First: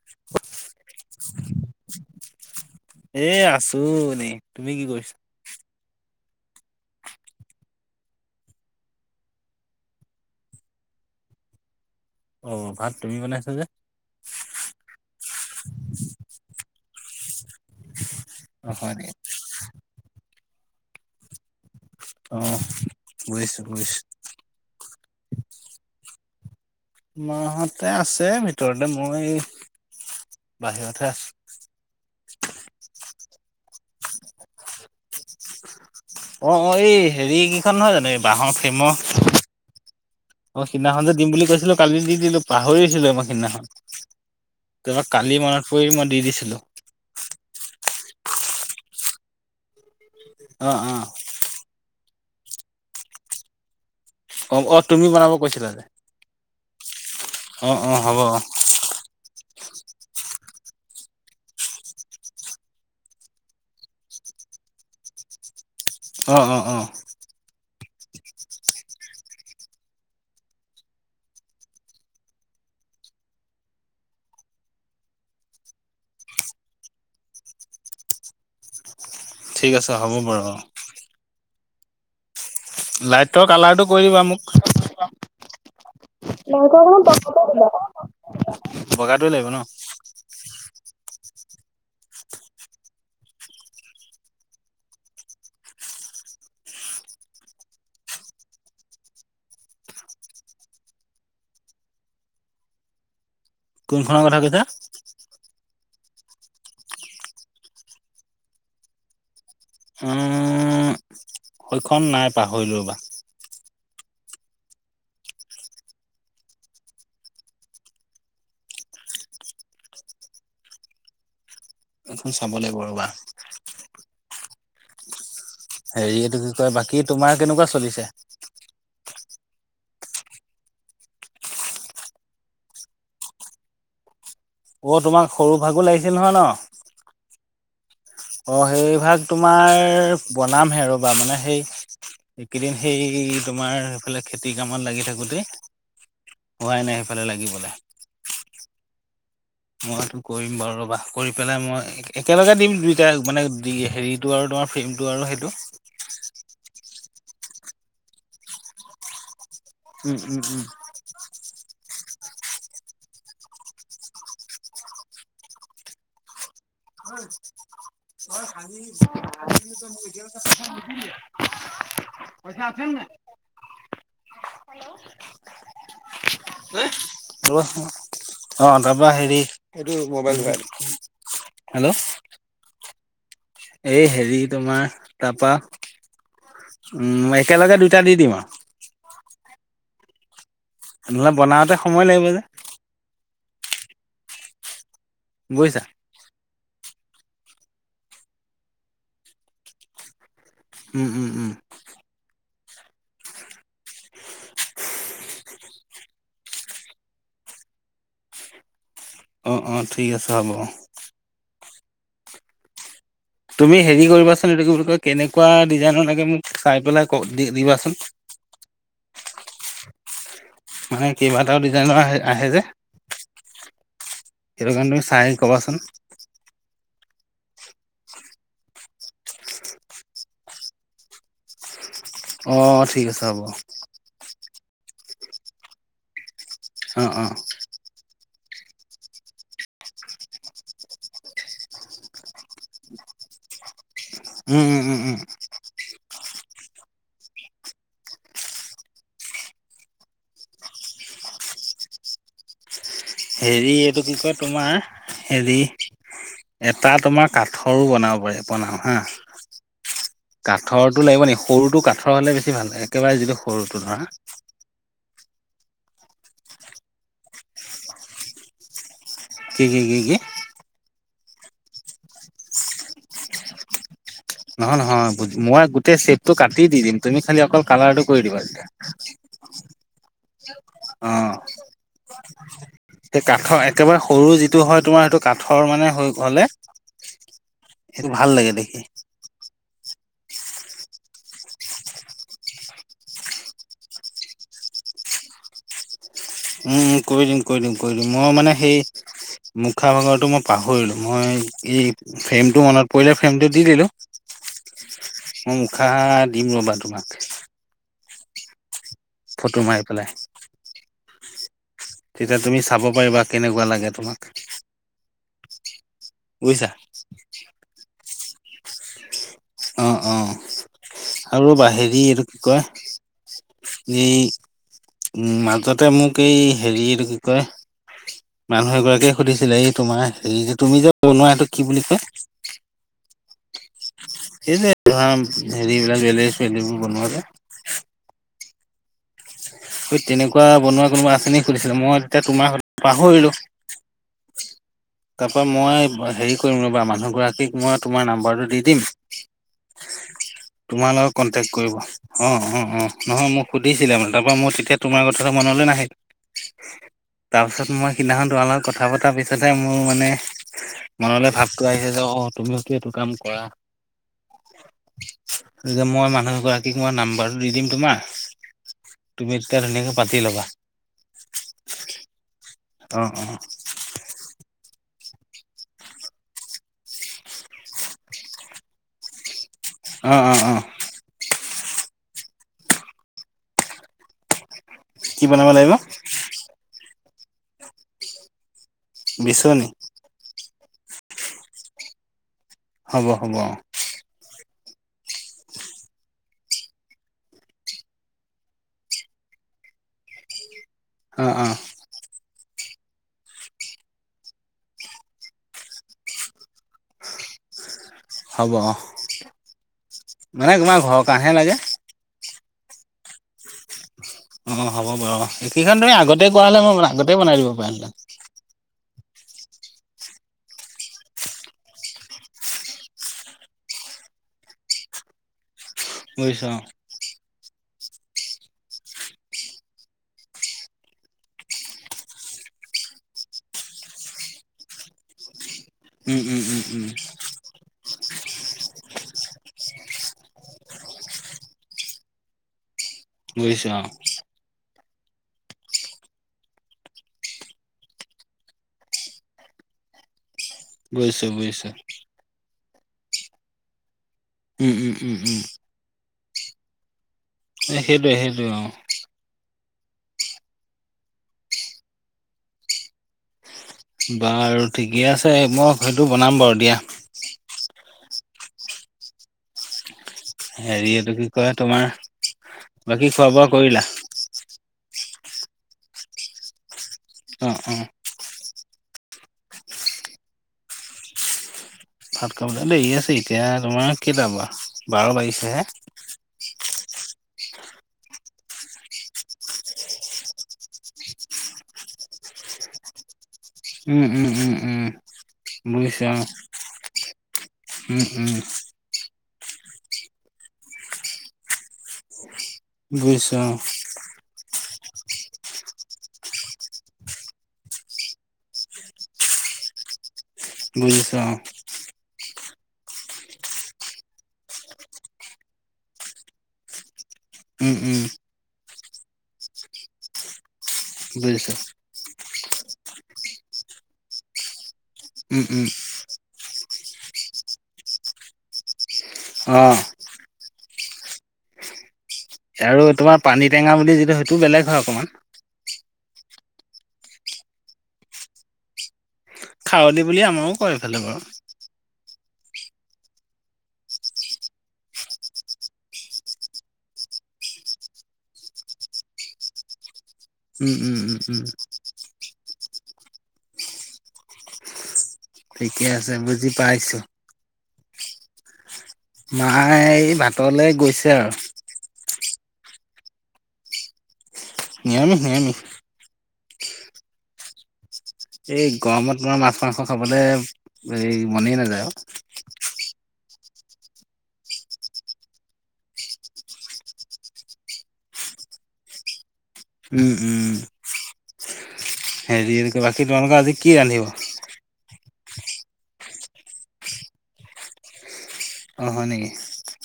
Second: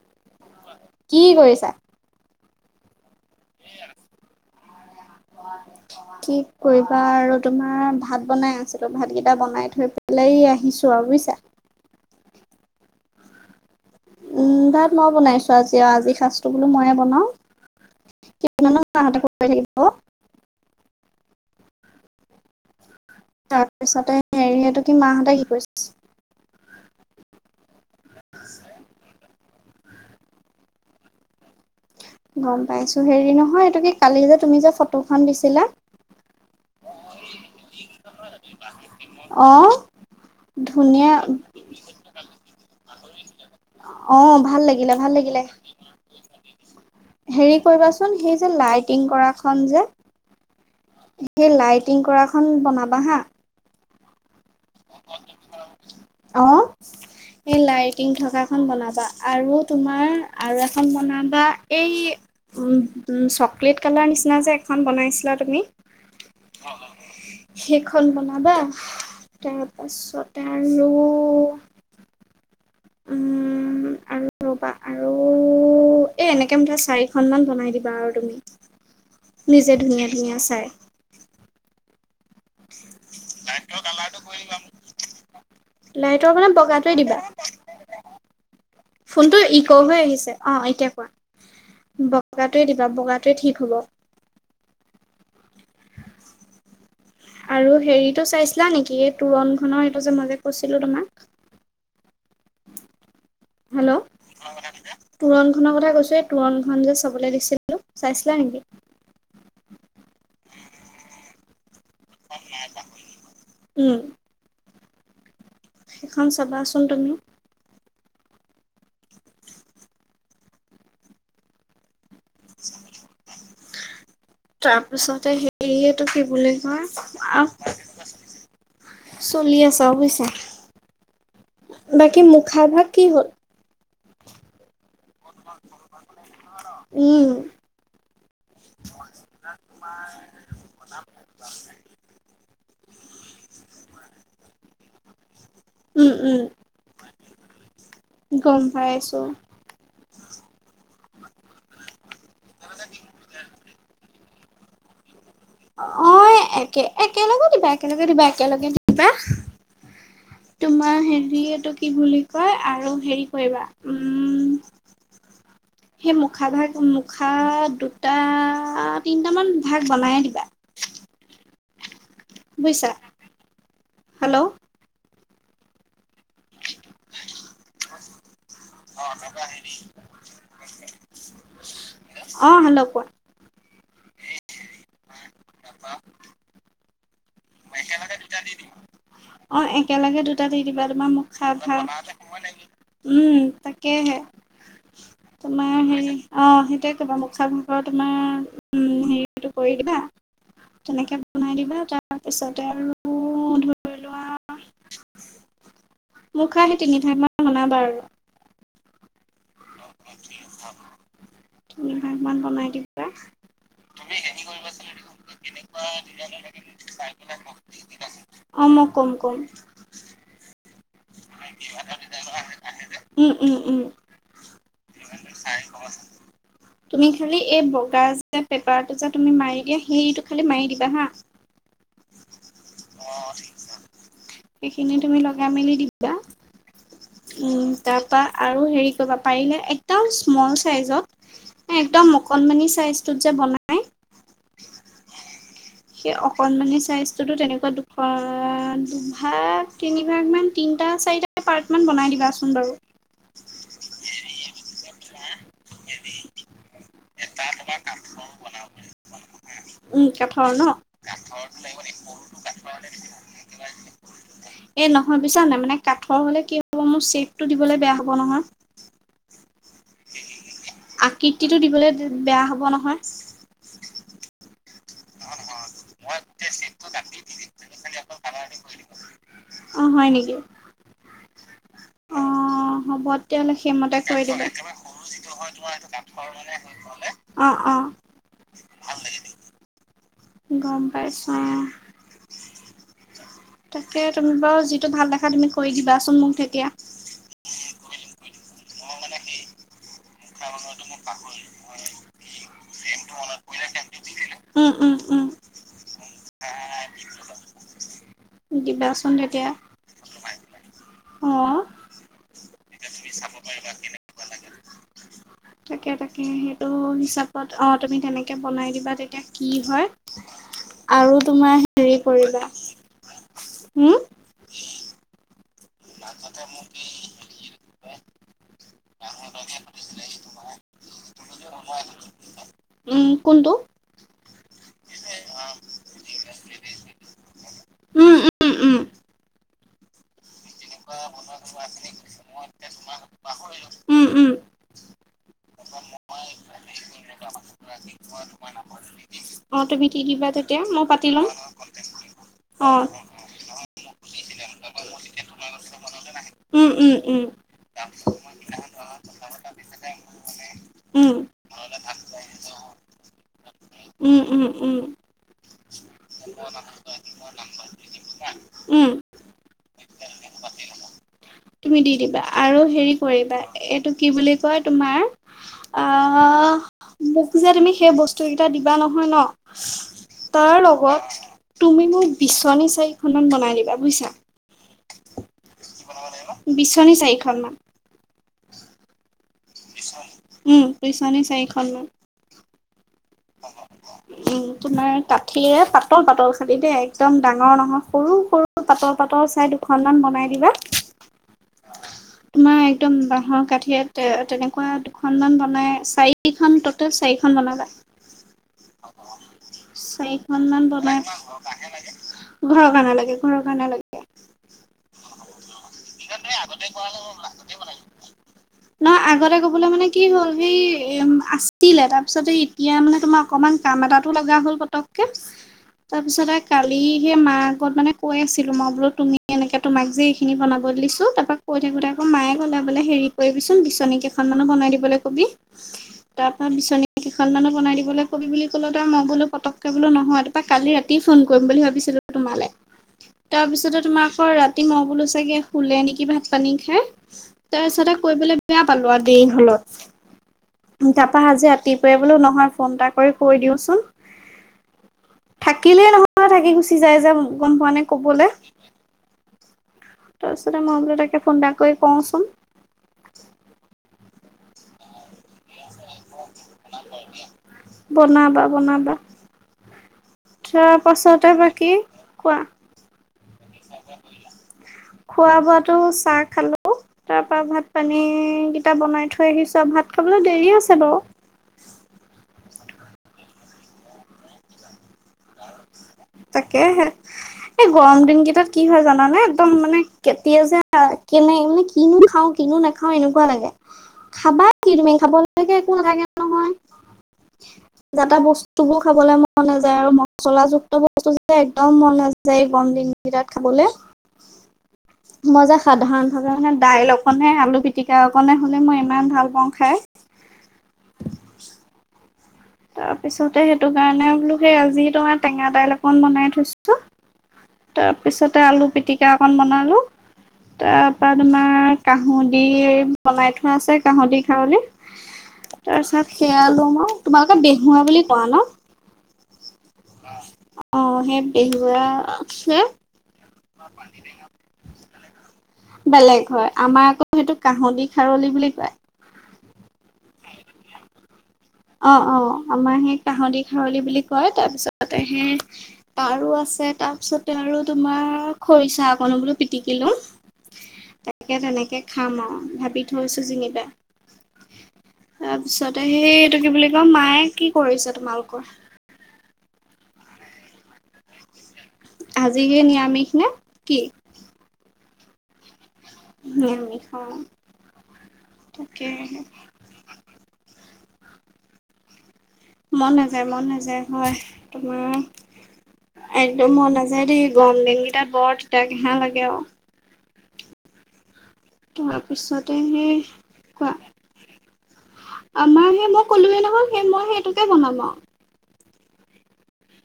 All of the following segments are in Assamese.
[inaudible] কি কৰিছা? এ, আছোঁ এনে। তুমি কি কৰিছা? কি কৰিবা আৰু তোমাৰ ভাত বনাই আছিলোঁ, ভাতকেইটা বনাই থৈ পেলাই আহিছো আৰু বুজিছা? অ' ভাত তুমি বনাইছা যে। উম, ভাত মই বনাইছোঁ। আজি আজি সাজটো বোলো ময়ে বনাওঁ। অ হয় নেকি [unintelligible] অ'। বুজিছো বুজিছো তাৰপিছতে হেৰিহতে কি, মাহঁতে কি কৰিছে? মাহতে আছে ভিতৰতে, মই বাহিৰতহে আছো। গম পাইছোঁ। হেৰি নহয় এইটো কি কালি যে তুমি যে ফটোখন দিছিলা। অ', অ' এই হেৰি কেইখন নহয় জানো, এই বাঁহৰ ফেমৰ? অ' অ' সেইদিনাখন ধুনীয়া যে দি বুলি কৈছিলো, কালি দি দিলো, পাহৰি আছিলো আমাৰ সিদিনাখন। অ' ভাল লাগিলে তাৰপৰা ভাল কালি লাগিলে। মনত পৰি মই দি দিছিলো। হেৰি কৰিবাচোন, সেই যে লাইটিং কৰাখন যে। অ', অ'। সেই লাইটিং কৰাখন বনাবা হা। অ অ তুমি বনাব কৈছিলা যে অ' এই অ অ লাইটিং হ'ব অ থকাখন বনাবা। আৰু তোমাৰ আৰু এখন বনাবা এই উম, চকলেট কালাৰৰ নিচিনা যে এখন বনাইছিলা তুমি। অ', অ', অ'। সেইখন বনাবা। তাৰপাছতে আৰু উম [inaudible] আৰু ৰ'বা আৰু ৰু এ, এনেকে মুঠ চাৰিখন মান বনাই দিবা আৰু তুমি। ঠিক নিজে আছে ধুনীয়া হ'ব ধুনীয়া বাৰু অ চাই। লাইটৰ কালাৰটো কৈ দিবা মোক। লাইটৰ মানে বগাটোৱে দিবা [unintelligible] বগাটোৱে ফোনটো লাগিব ন ইক' হৈ আহিছে। অ' এতিয়া কোৱা, বগাটোৱে দিবা, বগাটোৱে ঠিক হ'ব। আৰু হেৰিটো চাইছিলা নেকি এই তোৰণখনৰ এইটো যে মই যে কৈছিলো তোমাক। হেল্ল' কোনখনৰ কথা কৈছা? তোৰণখনৰ কথা কৈছোঁ। এই তোৰণখন যে চাবলৈ দিছিলোঁ চাইছিলা নেকি? উ, সৈখন নাই পাহৰিলো ৰবা। উম। সেইখন চাবাচোন তুমি। এইখন চাব লাগিব ৰবা। তাৰপিছতে হেৰিয়েটো হেৰি কি এইটো বুলি কয় বাকী তোমাৰ কেনেকুৱা আহ চলিছে চলি আছে আৰু বুজিছা, বাকী মুখা ভাগ কি হ'ল? অ' তোমাক সৰু ভাগো লাগিছিল নহয় ন'? উম। অ' সেই ভাগ তোমাৰ বনামহে ৰ'বা মানে সেই এইকেইদিন সেই তোমাৰ সেইফালে খেতিৰ কামত লাগি থাকোতেই। উম উম। হোৱাই নাই সেইফালে লাগিবলে। গম পাই আছো। মইটো কৰিম বাৰু ৰবা কৰি পেলাই মই একেলগে দিম দুইটা মানে হেৰিত। টো আৰু তোমাৰ ফ্ৰেমটো আৰু সেইটো অ' একে একেলগে দিবা একেলগে দিবা একেলগে দিবা। উম উম উম। তোমাৰ হেৰিটো কি বুলি কয় আৰু হেৰি কৰিবা উম সেই মুখা ভাগ মুখা দুটা তিনিটামান ভাগ বনাইয়ে দিবা। বুজিছা, হেল্ল'। হেল্ল'। [unintelligible] অ' তাৰপৰা হেৰি সেইটো মোবাইল হেল্ল'। অ' হেল্ল', কোৱা। এই হেৰি তোমাৰ তাপৰা। [unintelligible] উম, একেলগে দুইটা দি দিম আৰু। অ' একেলগে দুটা দি দিবা তোমাৰ আৰু মোক নহ'লে খাই বনাওঁতে ভা সময় লাগিব যে উম, তাকেই হে তোমাৰ বুজিছা হেৰি অ' সেইটোৱে ক'বা [unintelligible] তোমাৰ উম' হেৰিটো কৰি দিবা। উম তেনেকে উম উম বনাই দিবা তাৰপিছতে আৰু ধৰি লোৱা। মোৰ কাৰণে তিনিটা মান বনাবা আৰু। অ', অ', ঠিক আছে হ'ব। তিনি ভাগমান বনাই দিবা। তুমি হেৰি কৰিবাচোন এইটো কি বুলি কয় কেনেকুৱা ডিজাইনৰ লাগে মোক চাই পেলাই দিবাচোন। অ' মই ক'ম ক'ম। মানে কেইবাটাও ডিজাইনৰ আহ আহে যে। উম উম উম সেইটো কাৰণে তুমি চাই ক'বাচোন। তুমি খালি এই বগা যে পেপাৰটো যে তুমি মাৰি দিয়া সেইটো খালি মাৰি দিবা হা। অ' ঠিক আছে হ'ব। সেইখিনি তুমি লগাই মেলি দিবা, অ অ উম। তাৰ পৰা আৰু হেৰি কৰিবা পাৰিলে একদম স্মল চাইজত একদম অকণমানি চাইজতো যে বনাই। উম', উম', উম', উম'। সেই অকণমানি চাইজটোতো তেনেকুৱা দুখ দুভাগ তিনি ভাগমান তিনিটা চাৰিটা পাৰ্টমান বনাই দিবাচোন বাৰু। হেৰি এইটো কি কয় তোমাৰ, হেৰি। এটা তোমাৰ কাঠৰো বনাব পাৰি বনাম হা। উম, কাঠৰ ন? কাঠৰটো লাগিব নেকি সৰুটো কাঠৰ হ'লে বেছি ভাল একেবাৰে যিটো সৰুটো ধৰা। এই নহয় [unintelligible] নাই মানে কাঠৰ হ'লে কি হ'ব মোৰ শ্বেপটো দিবলৈ বেয়া হ'ব নহয়। কি কি কি কি? আকৃতিটো দিবলৈ বেয়া হ'ব নহয়। নহয় নহয় মই গোটেই শ্বেপটো কাটি দি দিম তুমি খালি অকল কালাৰটো কৰি দিবা তেতিয়া। অ' হয় নেকি। অ'। অ' হ'ব এতিয়া কাঠৰ [unintelligible] সেইমতে একেবাৰে কৰি সৰু দিব। যিটো হয় তোমাৰ সেইটো কাঠৰ মানে হৈ হ'লে সেইটো ভাল লাগে দেখি। গ'ম পাইছো এয়া। তাকে তুমি বাৰু যিটো ভাল দেখা তুমি কৰি দিবাচোন মোক তেতিয়া। উম', উম', কৰি দিম কৰি দিম কৰি দিম মই মানে সেই, মুখা ভাগত মই পাহৰিলোঁ মই ই ফ্ৰেমটো মনত পৰিলে ফ্ৰেমটো দি দিলোঁ। উম, উম, উম মই মুখা দিম ৰ'বা তোমাক। দিবা ফটো মাৰি পেলাই, অ'। তেতিয়া তুমি চাব পাৰিবা কেনেকুৱা লাগে তোমাক। তাকে তাকে সেইটো বুজিছা। হিচাপত অ' তুমি তেনেকে বনাই দিবা তেতিয়া কি হয়, অ', অ', আৰু তোমাৰ ৰ'বা হেৰি এইটো কি কৰিবা। কয় উম, এই উম, মাজতে মোক এই হেৰিটো কি কয়। মানুহ এগৰাকীয়ে সুধিছিলে এই তোমাৰ হেৰি যে তুমি যে বনোৱা এইটো কি বুলি কয় উম কোনটো? সেই যে ধৰা হেৰিবলাক [unintelligible] উম, উম, উম, এই তেনেকুৱা বনোৱা কোনোবা আছেনি সুধিছিলে মই তেতিয়া তোমাৰ পাহৰিলো উম, উম। তাৰপা মই হেৰি কৰিম ৰবা মানুহ গৰাকীক মই তোমাৰ নাম্বাৰটো দি দিম। অ' তুমি দি দিবা তেতিয়া মই তোমাৰ পাতি লগত ল'ম কন্টেক কৰিব। অ', অ', অ' নহয় মোক সুধিছিলে মানে তাৰপৰা মোৰ তোমাৰ কথাটো মনলৈ নাহিল। উম, উম, উম, তাৰপিছত মই সিদিনাখন তোমাৰ লগত কথা পতাৰ পিছতহে মোৰ মানে উম। মনলৈ ভাবটো আহিছে যে অ' তুমিতো এইটো কাম কৰা। উম উম উম। মই মানুহ গৰাকীক মই নাম্বাৰটো দি দিম তোমাৰ। উম। তুমি তেতিয়া ধুনীয়াকে পাতি লবা। তুমি দি দিবা আৰু হেৰি অ কৰিবা এইটো কি বুলি কয় তোমাৰ মোক যে তুমি সেই বস্তুকেইটা দিবা নহয় ন। অ অ অ তাৰ অ লগত তুমি মোক বিচনী চাৰিখনমান বনাই দিবা বুজিছা। কি বনাব লাগিব? বিচনি চাইখন মান বিছনি। উম বিচনী চাৰিখনমান। হ'ব হ'ব। উম তোমাৰ কাঠিৰে পাতল পাতল খাঠি দেই একদম ডাঙৰ নহয় সৰু সৰু। [unintelligible] পাতল পাতল চাই দুখনমান বনাই দিবা। অ', অ'। তোমাৰ একদম বাহৰ কাঠিয়ে তেনেকুৱা দুখনমান বনাই চাৰি খন ট'টেল চাৰিখন বনাবা। হ'ব অ চাৰিখন মানে মান তোমাৰ ঘৰৰ বনাই কাৰণেহে লাগে ঘৰৰ কাৰনে লাগে ঘৰ কাৰনে লাগে। অ' হ'ব বাৰু এইকেইখন ধৰি আগতে কৰা হ'লে মই আগতে বনাই দিব পাৰি নহ আগতে কবলৈ মানে কি হ'ল সেই এম আছিলে তাৰপিছতে এতিয়া মানে তোমাৰ অকমান কাম এটাতো লগা হ'ল পতককে। [inaudible] তাৰপিছত আৰু অ কালি সে মাৰ আগত মানে কৈ আছিলো মই বোলো তুমি এনেকে তোমাক যে এইখিনি বনাব বল দিছো তাৰপা কৈ থাকোতে আকৌ মায়ে কলে বোলে হেৰি কৰিবিচোন বিচনী কেইখনমানো বনাই দিবলৈ কবি। উম উম তাৰপা উম উম বিচনী এখন মানো বনাই দিবলৈ কবি বুলি ক'লো তই মই বোলো পটকৈ বোলো নয় তাৰপৰা কালি ৰাতি ফোন কৰিম বুলি ভাবিছিলো তোমালে। [inaudible] তাৰপিছতে অ তোমাৰাকৰ ৰাতি ম বোলো চাগে খুলে নেকি ভাত পানী খাই তাৰপিছতে কৈ পেলাই বেয়া পালো আৰু দেৰি হলত। তাৰাপা বুজিছো আজি বুজিছো ৰাতিপুৱাই বোলো নহয় ফোন এটা কৰি কৈ দিওঁচোন। ওম ওম ওম ওম। থাকিলেই নহয় থাকি গুচি যায় যে গম পোৱা এ নে সেইটোৱে কবলৈ। সেইটোৱে অ তাৰপিছতে মই বোলে তাকে ফোন এটা কৰি কওঁচোন। বাৰু ঠিকে আছে মই সেইটো বনাম বাৰু দিয়া। বনাবা বনাবা। তোৱা পাছতে বাকী কোৱা বাকি খোৱা বোৱা কৰিলা? খোৱা বোৱাটো চাহ খালো তাৰ পৰা অ ভাত অ পানী এটা বনাই থৈ আহিছো আৰু ভাত খাবলৈ দেৰি আছে বাৰু। ভাত খাবলে দেৰি আছে এতিয়া তোমাৰ কেইটাবা বাৰ বাজিছে হে। তাকে হে। এই গৰম দিন কেইটাত কি হয় জানানে একদম মানে কেতিয়া যে কেনে মানে কিনো খাওঁ কিনো নাখাওঁ এনেকুৱা লাগে, উম উম খাবা উম কি উম তুমি খাবলৈকে একো নাথাকে বুজিছো অ নহয়। উম যাতা উম বস্তু বোৰ খাবলৈ মন মন নাযায় আৰু মচলাযুক্ত বস্তু যে একদম মন নাযায় গৰম দিনকেইটাত বুজিছো খাবলে। [unintelligible] মই যে সাধাৰণ ভাৱে মানে দাইল অকণে আলু পিটিকা অকণনে হ'লে মই ইমান ভাল পাওঁ খাই। বুজিছোঁ অ'। তাৰপিছতে সেইটো কাৰণে বোলো সেই আজি তোমাৰ টেঙা দাইল অকণ বনাই থৈছোঁ। উম উম তাৰপিছতে আলু পিটিকা অকন বনালো, তাৰপৰা বুজিছো তোমাৰ কাহুদি বনাই থোৱা আছে কাহুদি খাৱলি, উম, উম, তাৰপিছত সেয়ালুমই, তোমালোকে বেহুৱা বুলি কোৱা ন। অ'। অ', সেই বিহুৰা আৰু তোমাৰ পানী টেঙা বুলি যিটো সেইটো বেলেগ হয় অকনমান। বেলেগ হয় আমাৰ আকৌ সেইটো কাহুদি খাৰলি বুলি কয়। খাৱলী বুলি আমাৰো কয় এইফালে বাৰু। অ', অ', আমাৰ সেই কাহুদি খাৰলী বুলি কয় তাৰপিছতে সেই তাৰো আছে তাৰ পিছতে আৰু তোমাৰ খৰিচা আকনো বোলো পিটিকি লওঁ। উম', উম', উম', তাকে উম'। তেনেকে খাম আৰু ভাবি থৈছোঁ জিঙিবা, তাৰপিছতে ঠিকে আছে সেই কি বুজি বুলি কয় পাইছোঁ। মায়ে কি কৰিছে তোমালোকৰ। মায় এই ভাতলৈ গৈছে আৰু। আজিহে নিৰামিষ নে, কি। নিৰামিষ নিৰামিষ। [unintelligible] এই গৰমত তাকেহে মানে মাছ মাংস খাবলে এই মনেই নেযায়ও। মন নাযায় মন নাযায় হয় তোমাৰ একদম মন নাযায় দেই গৰম দিনকেইটা বৰ তিতা কেঁহা লাগে আৰু। উম', উম'। তাৰপিছতে হেৰি সেই বাকী তোমালোকৰ আজি কোৱা কি ৰান্ধিব। আমাৰ সেই মই কলোয়ে নহয় সেই মই সেইটোকে বনাম আৰু। অ', হয় নেকি।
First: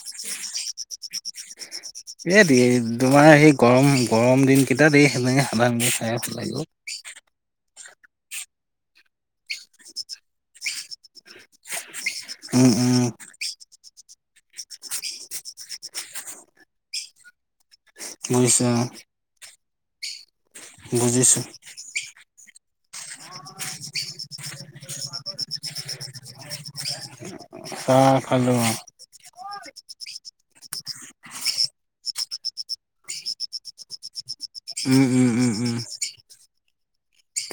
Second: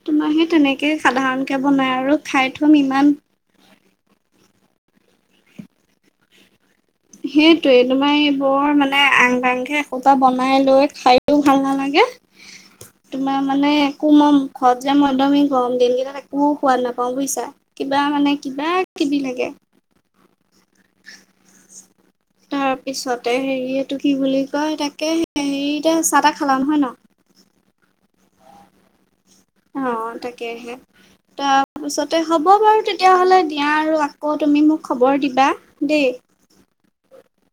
তোমাৰ সেই তেনেকে সাধাৰণকে বনাই আৰু এই খাই দি থ'ম ইমান তোমাৰ সেই গৰম গৰম দিনকেইটাত সেই সেনেকে [unintelligible] খায়ে ভাল লাগিব। সেইটোয়ে তোমাৰ এইবোৰ মানে আংগাংঘে একসোপা বনাই লৈ খাইও ভাল নালাগে। উম, উম, তোমাৰ মানে কোমম ঘৰত যে মই একদম এই গৰম দিনকেইটাত একো সোৱাদ নাপাওঁ বুজিছা। কিবা মানে বুজিছোঁ কিবা অ', কিবি লাগে। বুজিছোঁ। তাৰ পিছতে হেৰি এইটো কি বুলি কয় তাকে এই এতিয়া চাহ তাহ খালা নহয় ন। চাহ খালোঁ। অ' তাকেহে, তাৰপিছতে হ'ব বাৰু তেতিয়াহ'লে দিয়া আৰু অ' তুমি মোক উম, খবৰ উম, উম, দিবা, উম। দেই।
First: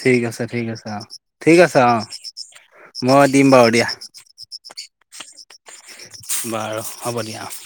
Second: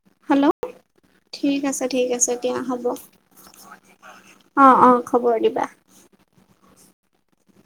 ঠিক আছে হেল্ল' ঠিক আছে অ' ঠিক আছে অ' ঠিক আছে দিয়া হ'ব। মই দিম বাৰু দিয়া। অ', অ', খবৰ দিবা। বাৰু হ'ব দিয়া অ'।